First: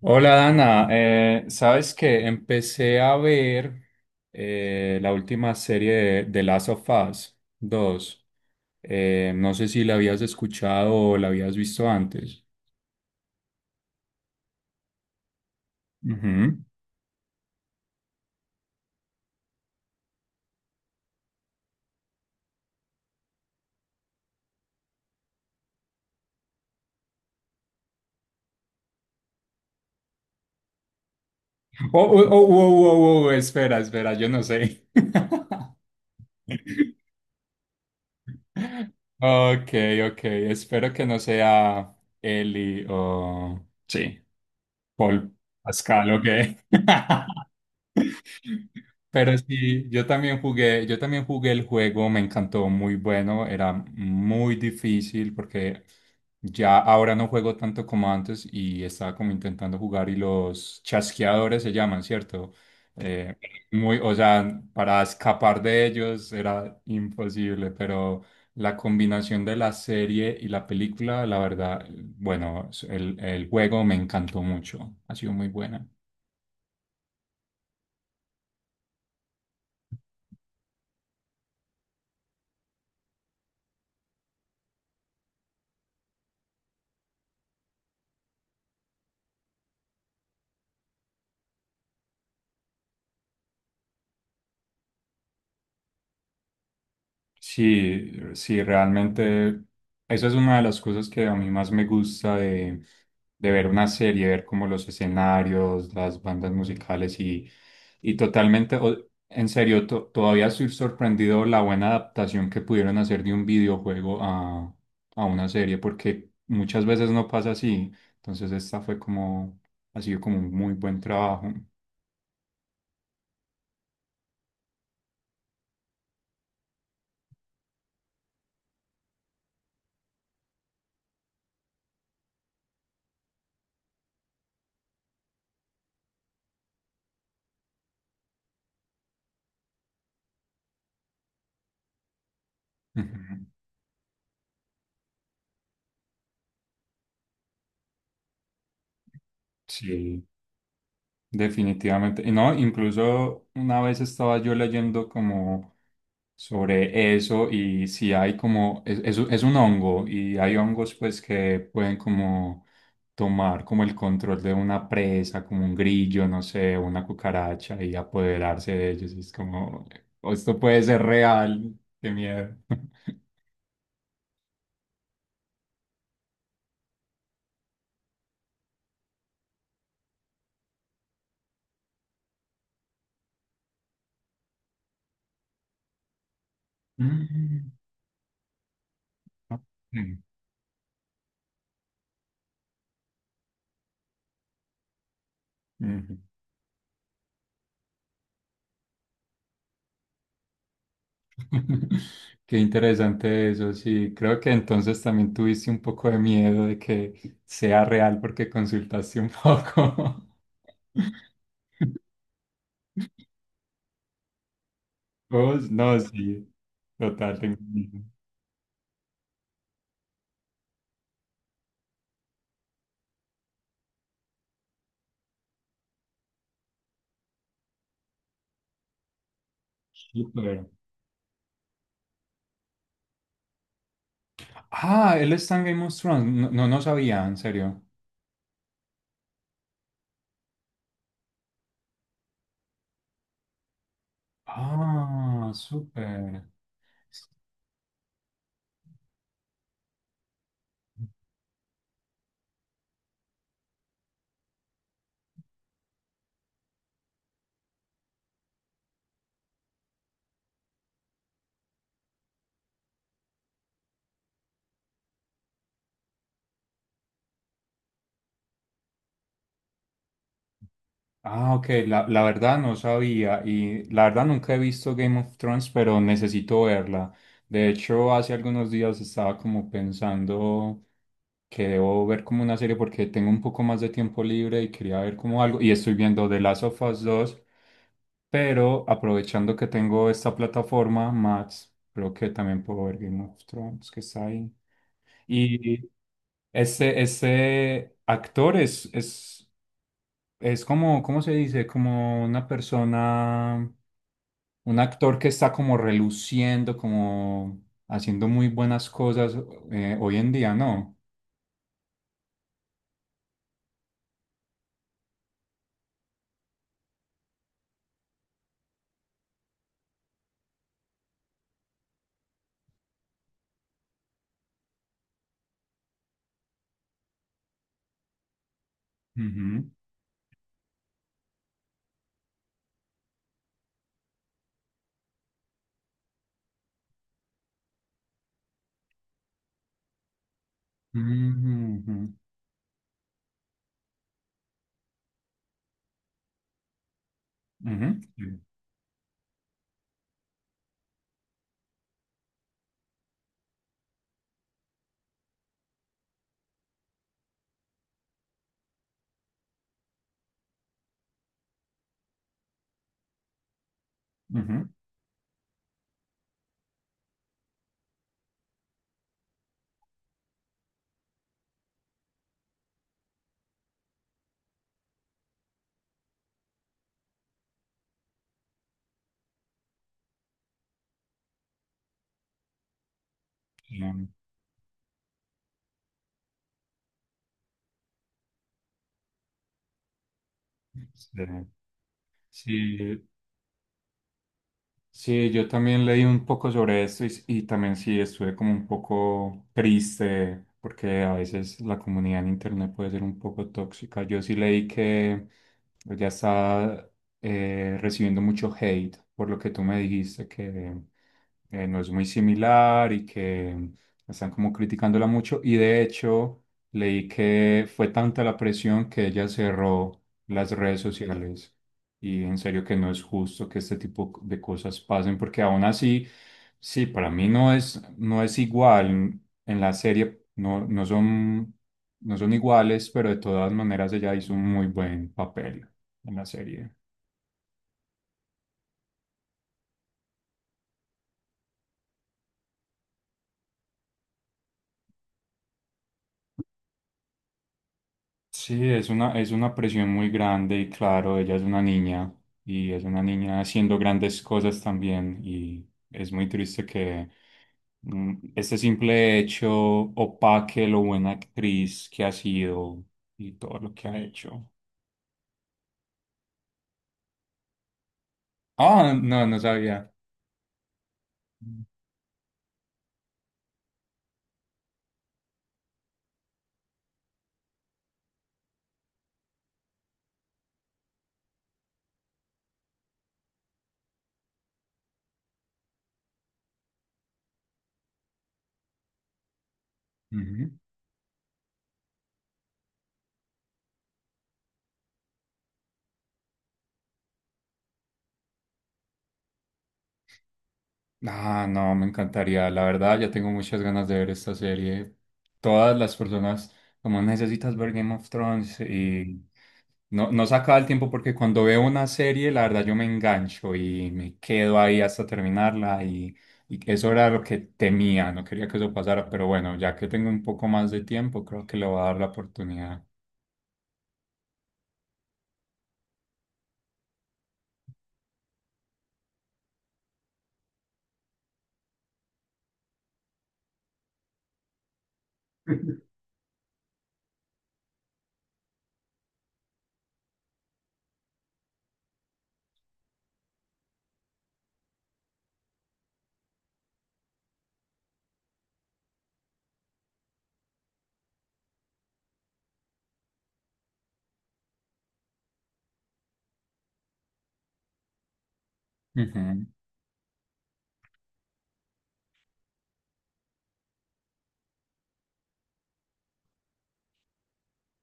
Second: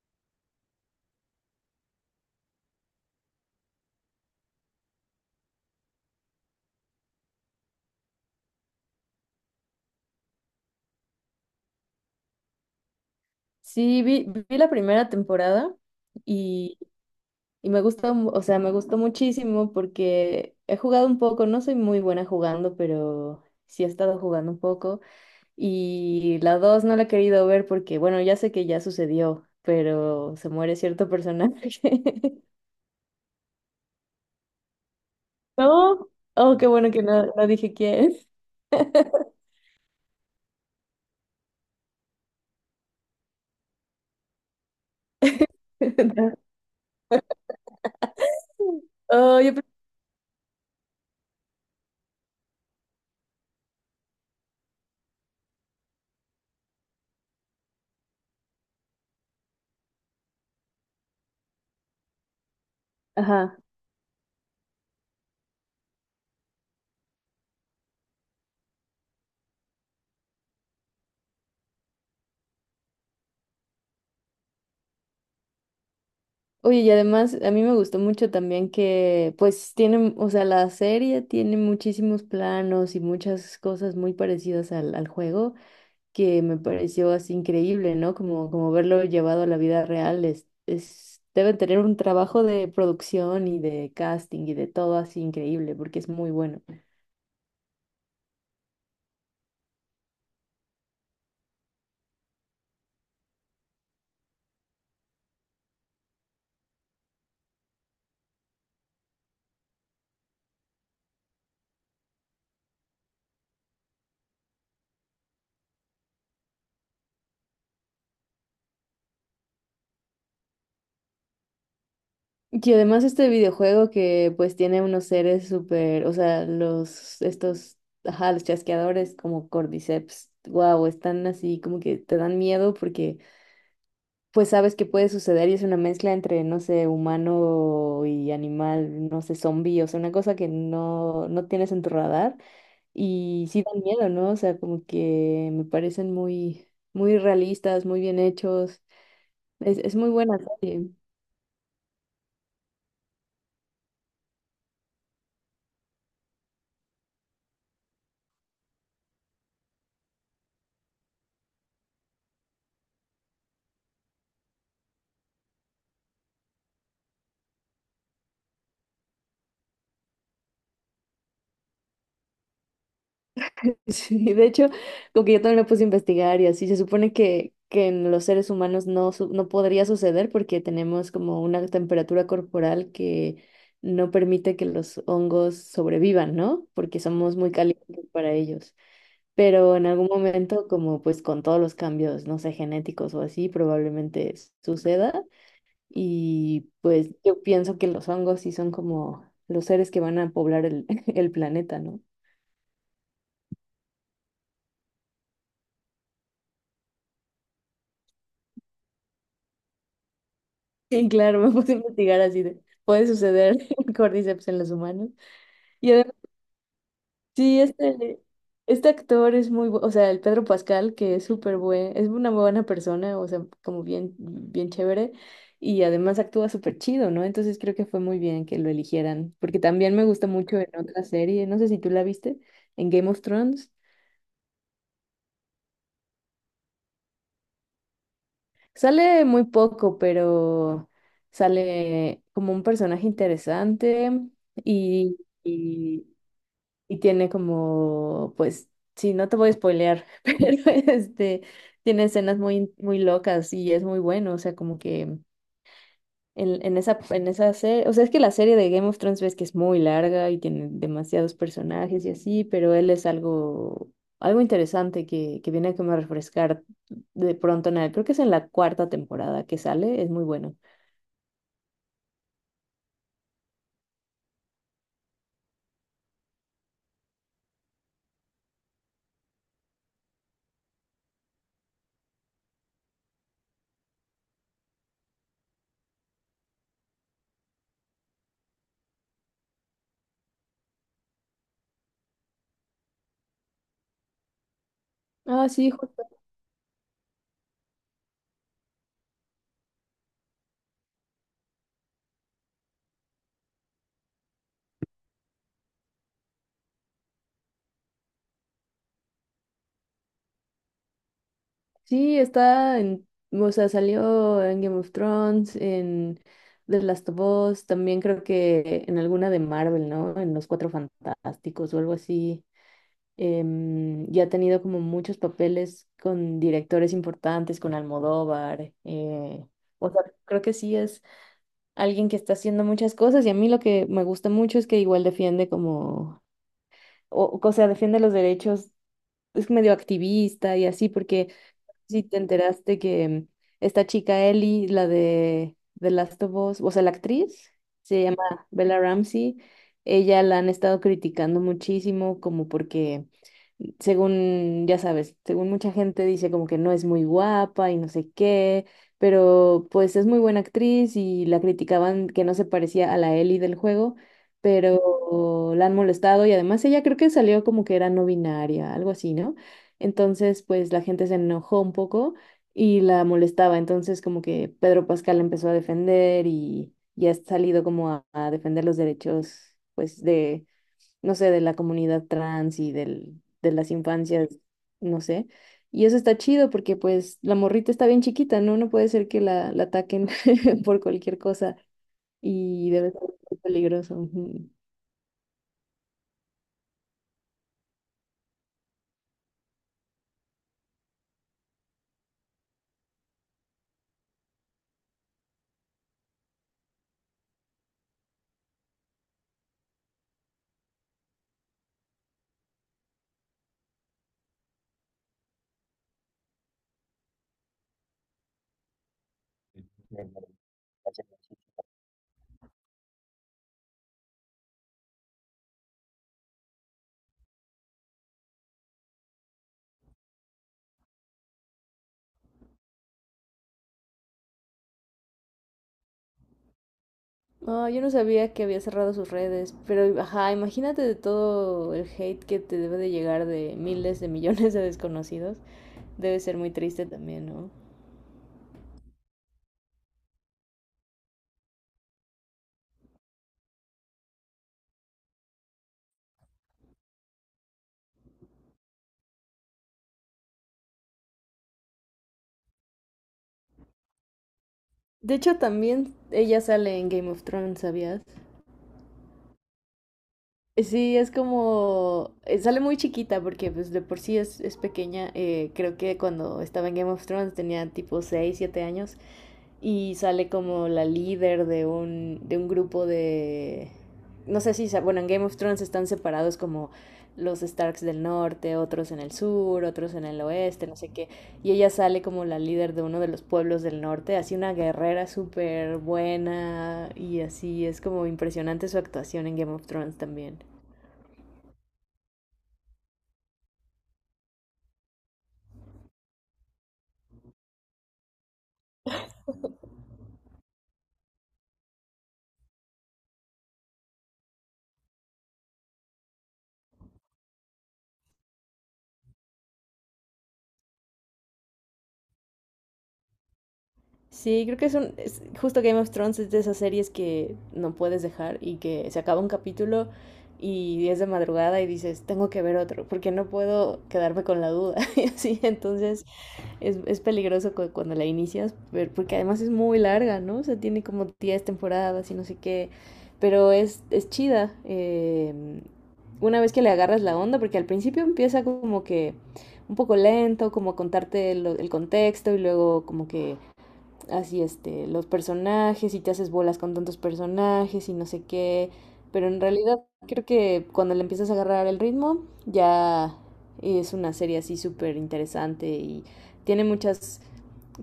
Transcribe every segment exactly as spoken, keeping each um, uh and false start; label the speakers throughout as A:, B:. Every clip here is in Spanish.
A: Hola Dana. Eh, ¿sabes que empecé a ver eh, la última serie de, de Last of Us dos? Eh, no sé si la habías escuchado o la habías visto antes.
B: Sí, vi, vi la primera temporada
A: Ujú.
B: y, y me gustó, mu- o sea, me gustó muchísimo porque he jugado un poco, no soy muy buena jugando, pero sí he estado jugando un poco. Y la dos no la he querido ver porque, bueno, ya sé que ya sucedió, pero se muere cierto personaje.
A: Oh, oh, oh, oh, oh, oh, espera, espera, yo no sé.
B: No, oh, qué bueno que no, no dije quién.
A: Ok, ok. Espero que no sea Eli o... Sí, Paul Pascal, ok. Pero
B: Oh, yo, pe-
A: sí, yo también jugué, yo también jugué el juego. Me encantó, muy bueno. Era muy difícil porque ya ahora no juego tanto como antes y estaba como intentando jugar y los chasqueadores se llaman, ¿cierto? Eh,
B: ajá.
A: Muy, o sea, para escapar de ellos era imposible, pero... La combinación de la serie y la película, la verdad, bueno, el, el juego me encantó mucho. Ha sido muy buena.
B: Oye, y además a mí me gustó mucho también que pues tienen, o sea, la serie tiene muchísimos planos y muchas cosas muy parecidas al, al juego que me pareció así increíble, ¿no? Como, como verlo llevado a la vida real es, es, deben tener un trabajo de producción y de casting y de todo así increíble porque es muy bueno.
A: Sí, sí, realmente eso es una de las cosas que a mí más me gusta de, de ver una serie, ver como los escenarios, las bandas musicales y, y totalmente, o- en serio, to- todavía estoy sorprendido la buena adaptación que pudieron hacer de un videojuego a, a una serie, porque muchas veces no pasa así. Entonces esta fue como, ha sido como un muy buen trabajo.
B: Y además este videojuego que pues tiene unos seres súper, o sea, los, estos, ajá, los chasqueadores como Cordyceps, wow, están así como que te dan miedo porque pues sabes que puede suceder y es una mezcla entre, no sé, humano y animal, no sé, zombie, o sea, una cosa que no, no tienes en tu radar
A: Ujú.
B: y sí dan miedo, ¿no? O sea, como que me parecen muy, muy realistas, muy bien hechos. Es, es muy
A: Sí.
B: buena serie.
A: Definitivamente. Y no, incluso una vez estaba yo leyendo como sobre eso, y si hay como, es, es un es un hongo, y hay hongos pues que pueden como tomar como el control de una presa, como un grillo, no sé, una cucaracha, y apoderarse de ellos. Y es como, "O esto puede ser real, qué miedo".
B: Sí, de hecho, como que yo también lo puse a investigar y así, se supone que, que en los seres humanos no, su- no podría suceder porque tenemos como una temperatura corporal que no permite que los hongos sobrevivan, ¿no? Porque somos muy calientes para ellos. Pero en algún momento, como pues con todos los cambios, no sé, genéticos o así, probablemente suceda.
A: Mm. Ujú.
B: Y pues yo pienso que los hongos sí son como los seres que van a poblar el, el planeta, ¿no?
A: Qué interesante eso, sí. Creo que entonces también tuviste un poco de miedo de que sea real porque consultaste un poco.
B: Sí, claro, me puse a investigar así de, puede suceder cordyceps en los humanos.
A: Vos,
B: Y
A: no,
B: además,
A: sí. Total, tengo
B: sí,
A: miedo.
B: este, este actor es muy, bu- o sea, el Pedro Pascal, que es súper buen, es una muy buena persona, o sea, como bien, bien chévere, y además actúa súper chido, ¿no? Entonces creo que fue muy bien que lo eligieran, porque también me gusta mucho
A: Súper.
B: en otra serie, no sé si tú la viste, en Game of Thrones.
A: Ah, ¿él está en Game of Thrones? No, no, no sabía, en serio.
B: Sale muy poco, pero sale como un personaje interesante y...
A: Ah, súper.
B: y tiene como, pues, sí, no te voy a spoilear, pero este, tiene escenas muy, muy locas y es muy bueno, o sea, como que en, en esa, en esa serie, o sea, es que la serie de Game of Thrones ves que es muy larga y tiene demasiados personajes y así, pero él es algo, algo interesante que, que viene como a refrescar de pronto en el, creo que es en la cuarta temporada que sale, es muy bueno.
A: Ah, ok, la, la verdad no sabía, y la verdad nunca he visto Game of Thrones, pero necesito verla. De hecho, hace algunos días estaba como pensando que debo ver como una serie porque tengo un poco más de tiempo libre y quería ver como algo, y estoy viendo The Last of Us dos, pero aprovechando que tengo esta plataforma, Max, creo que también puedo ver Game of Thrones, que está ahí.
B: Ah, sí,
A: Y ese, ese actor es, es es como, ¿cómo se dice? Como una persona, un actor que está como reluciendo, como haciendo muy buenas cosas eh, hoy en día, ¿no?
B: sí, está en, o sea, salió en Game of Thrones, en The Last of Us, también creo que en alguna de Marvel, ¿no? En Los Cuatro Fantásticos o algo así. Em, y ha tenido como muchos papeles con directores importantes, con Almodóvar. Eh,
A: Ujú,
B: o sea, creo que sí es alguien que está haciendo muchas cosas y a mí lo que me gusta mucho es que igual defiende como, o, o sea, defiende los derechos, es medio activista y así, porque si
A: ujú,
B: te enteraste que esta chica Ellie, la de The Last of Us, o sea, la actriz,
A: ujú,
B: se
A: ujú,
B: llama Bella Ramsey, ella la han estado criticando muchísimo como porque según, ya sabes, según mucha gente dice como que no es muy guapa y no sé qué, pero pues es muy buena actriz y la criticaban que no se parecía a la Ellie del juego,
A: ujú,
B: pero la han molestado y además ella creo que salió como que era no binaria, algo así, ¿no? Entonces, pues la gente se enojó un poco y la molestaba, entonces como que Pedro Pascal la empezó a defender y ya ha salido como a, a defender los derechos, pues de no sé, de la comunidad trans y del, de las
A: ujú.
B: infancias, no sé. Y eso está chido porque pues la morrita está bien chiquita, ¿no? No puede ser que la, la ataquen por
A: Sí,
B: cualquier
A: sí.
B: cosa y debe
A: Sí.
B: ser muy peligroso. Ujú.
A: Sí, yo también leí un poco sobre esto, y, y también sí estuve como un poco triste porque a veces la comunidad en internet puede ser un poco tóxica. Yo sí leí que ya está eh, recibiendo mucho hate por lo que tú me dijiste, que eh, no es muy similar y que están como criticándola mucho. Y de hecho leí que fue tanta la presión que ella cerró las redes sociales. Y en serio que no es justo que este tipo de cosas pasen, porque aún así, sí, para mí no es, no es igual. En la serie no, no son, no son iguales, pero de todas maneras ella hizo un muy buen papel en la serie.
B: No, yo no sabía que había cerrado sus redes, pero ajá, imagínate de todo el hate que te debe de llegar de miles de millones de desconocidos. Debe ser muy triste también, ¿no?
A: Sí, es una, es una presión muy grande, y claro, ella es una niña y es una niña haciendo grandes cosas también, y es muy triste que mm, este simple hecho opaque lo buena actriz que ha sido y todo lo que ha hecho.
B: De hecho, también ella sale en Game of Thrones, ¿sabías?
A: Ah, no, no sabía.
B: Sí, es como, eh, sale muy chiquita porque pues de por sí es, es pequeña. Eh, creo que cuando estaba en Game of Thrones tenía tipo seis siete años y sale como la líder de un, de un grupo de... No sé si, sa- bueno, en Game of Thrones están separados como los Starks del norte, otros en el sur, otros en el
A: Ujú.
B: oeste, no sé qué. Y ella sale como la líder de uno de los pueblos del norte, así una guerrera súper buena y así es como impresionante su actuación en Game of Thrones también.
A: Ah, no, me encantaría. La verdad, ya tengo muchas ganas de ver esta serie. Todas las personas como necesitas ver Game of Thrones y... No, no se acaba el tiempo porque cuando veo una serie, la verdad yo me engancho y me quedo ahí hasta terminarla, y, y eso era lo que temía, no quería que eso pasara, pero bueno, ya que tengo un poco más de tiempo, creo que le voy a dar la oportunidad.
B: Sí, creo que es un... es- justo Game of Thrones es de esas series que no puedes dejar y que se acaba un capítulo y es de madrugada y dices, tengo que ver otro, porque no puedo quedarme con la duda. Y así, entonces es, es peligroso cu- cuando la inicias, pero porque además es muy larga, ¿no? O sea, tiene como diez temporadas y no sé qué, pero es, es chida. Eh, una vez que le agarras la onda, porque al principio empieza como que un poco lento, como contarte lo- el contexto y luego como que así este, los personajes y te haces bolas con tantos personajes y no sé qué, pero en
A: Ujú.
B: realidad creo que cuando le empiezas a agarrar el ritmo ya es una serie así súper interesante y tiene muchas,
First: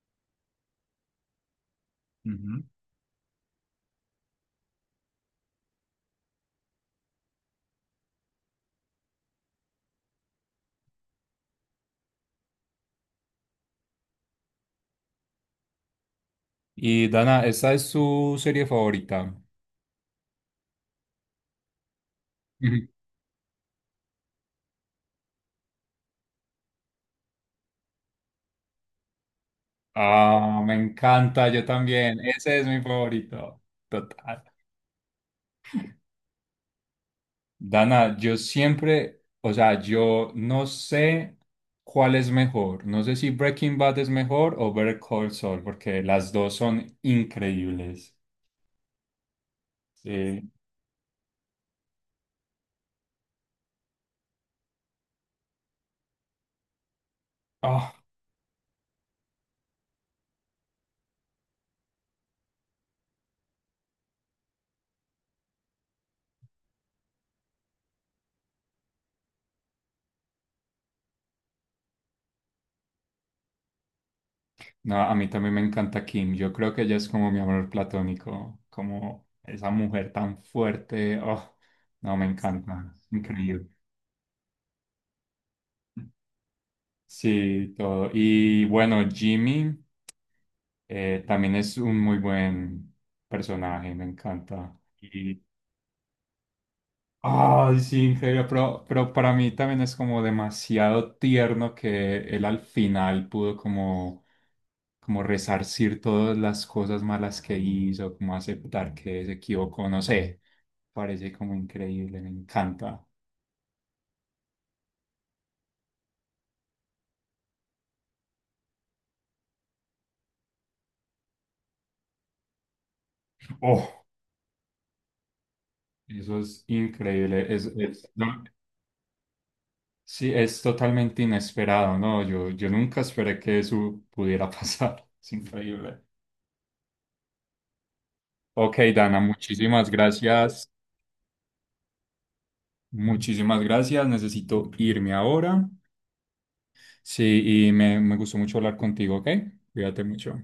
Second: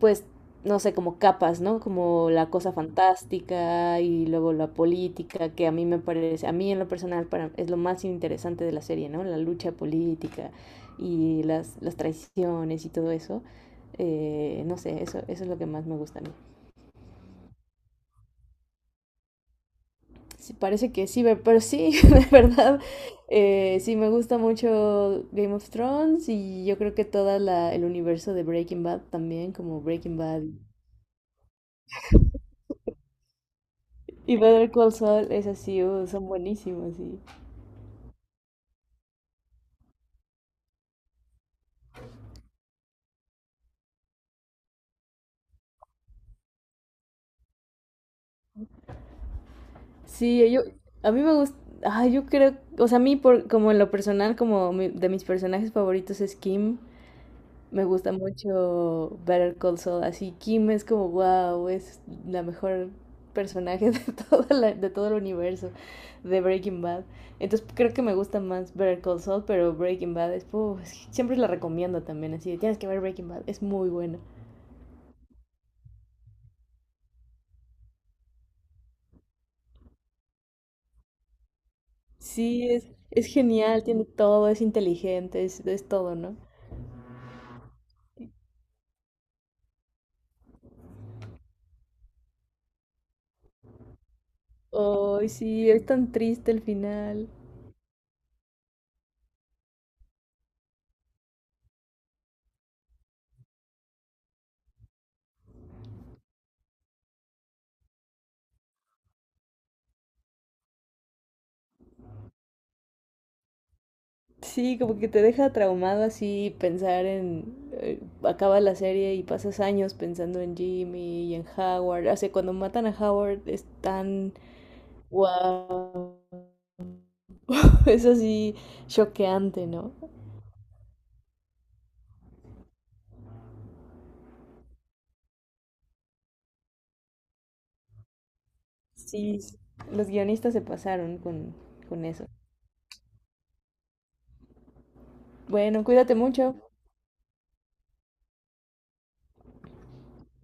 B: pues, no sé, como capas, ¿no? Como la
A: Ujú.
B: cosa fantástica y luego la política, que a mí me parece, a mí en lo personal para, es lo más interesante de la serie, ¿no? La lucha política y las, las traiciones y todo eso. Eh, no sé, eso, eso es lo que más me gusta a mí.
A: Y Dana, ¿esta es su serie favorita?
B: Sí, parece que sí, ve- pero sí, de verdad,
A: Ujú.
B: eh, sí me gusta mucho Game of Thrones y yo creo que todo el universo de Breaking Bad también, como Breaking Bad
A: Ah, me encanta, yo también, ese es mi favorito,
B: y
A: total.
B: Better Call Saul, es así, son buenísimos, sí.
A: Dana, yo siempre, o sea, yo no sé cuál es mejor. No sé si Breaking Bad es mejor o Better Call Saul, porque las dos son increíbles. Sí.
B: Sí, yo, a mí me gusta, ah, yo creo, o sea, a mí por, como en lo personal, como mi- de mis personajes favoritos es Kim. Me
A: Ah,
B: gusta mucho Better Call Saul, así Kim es como, wow, es la mejor personaje de todo la- de todo el universo de Breaking Bad. Entonces creo que me gusta más Better Call Saul, pero Breaking Bad es, puf, es que siempre la recomiendo también, así de, tienes que ver Breaking Bad, es muy buena.
A: no, a mí también me encanta Kim. Yo creo que ella es como mi amor platónico, como esa mujer tan fuerte. Oh, no, me
B: Sí, es,
A: encanta.
B: es
A: Increíble.
B: genial, tiene todo, es inteligente, es, es todo, ¿no?
A: Sí, todo. Y bueno, Jimmy eh, también es un muy buen personaje, me encanta.
B: Ay, sí, es tan triste el final.
A: Ay, sí, increíble, pero, pero para mí también es como demasiado tierno que él al final pudo como, como resarcir todas las cosas malas que hizo, como aceptar que se equivocó, no sé, parece como increíble, me encanta.
B: Sí, como que te deja traumado así pensar en... eh, acaba la serie y pasas años pensando en Jimmy y en Howard. O sea, cuando matan a Howard es
A: Oh,
B: tan... ¡Wow!
A: eso es increíble, es,
B: Es
A: es- no,
B: así choqueante, ¿no?
A: sí, es totalmente inesperado, ¿no? Yo, yo nunca esperé que eso pudiera pasar, es increíble. Ok, Dana,
B: Sí,
A: muchísimas
B: los guionistas se
A: gracias.
B: pasaron con, con eso.
A: Muchísimas gracias. Necesito irme ahora.
B: Bueno, cuídate mucho.
A: Sí, y me, me gustó mucho hablar contigo, ¿ok? Cuídate mucho.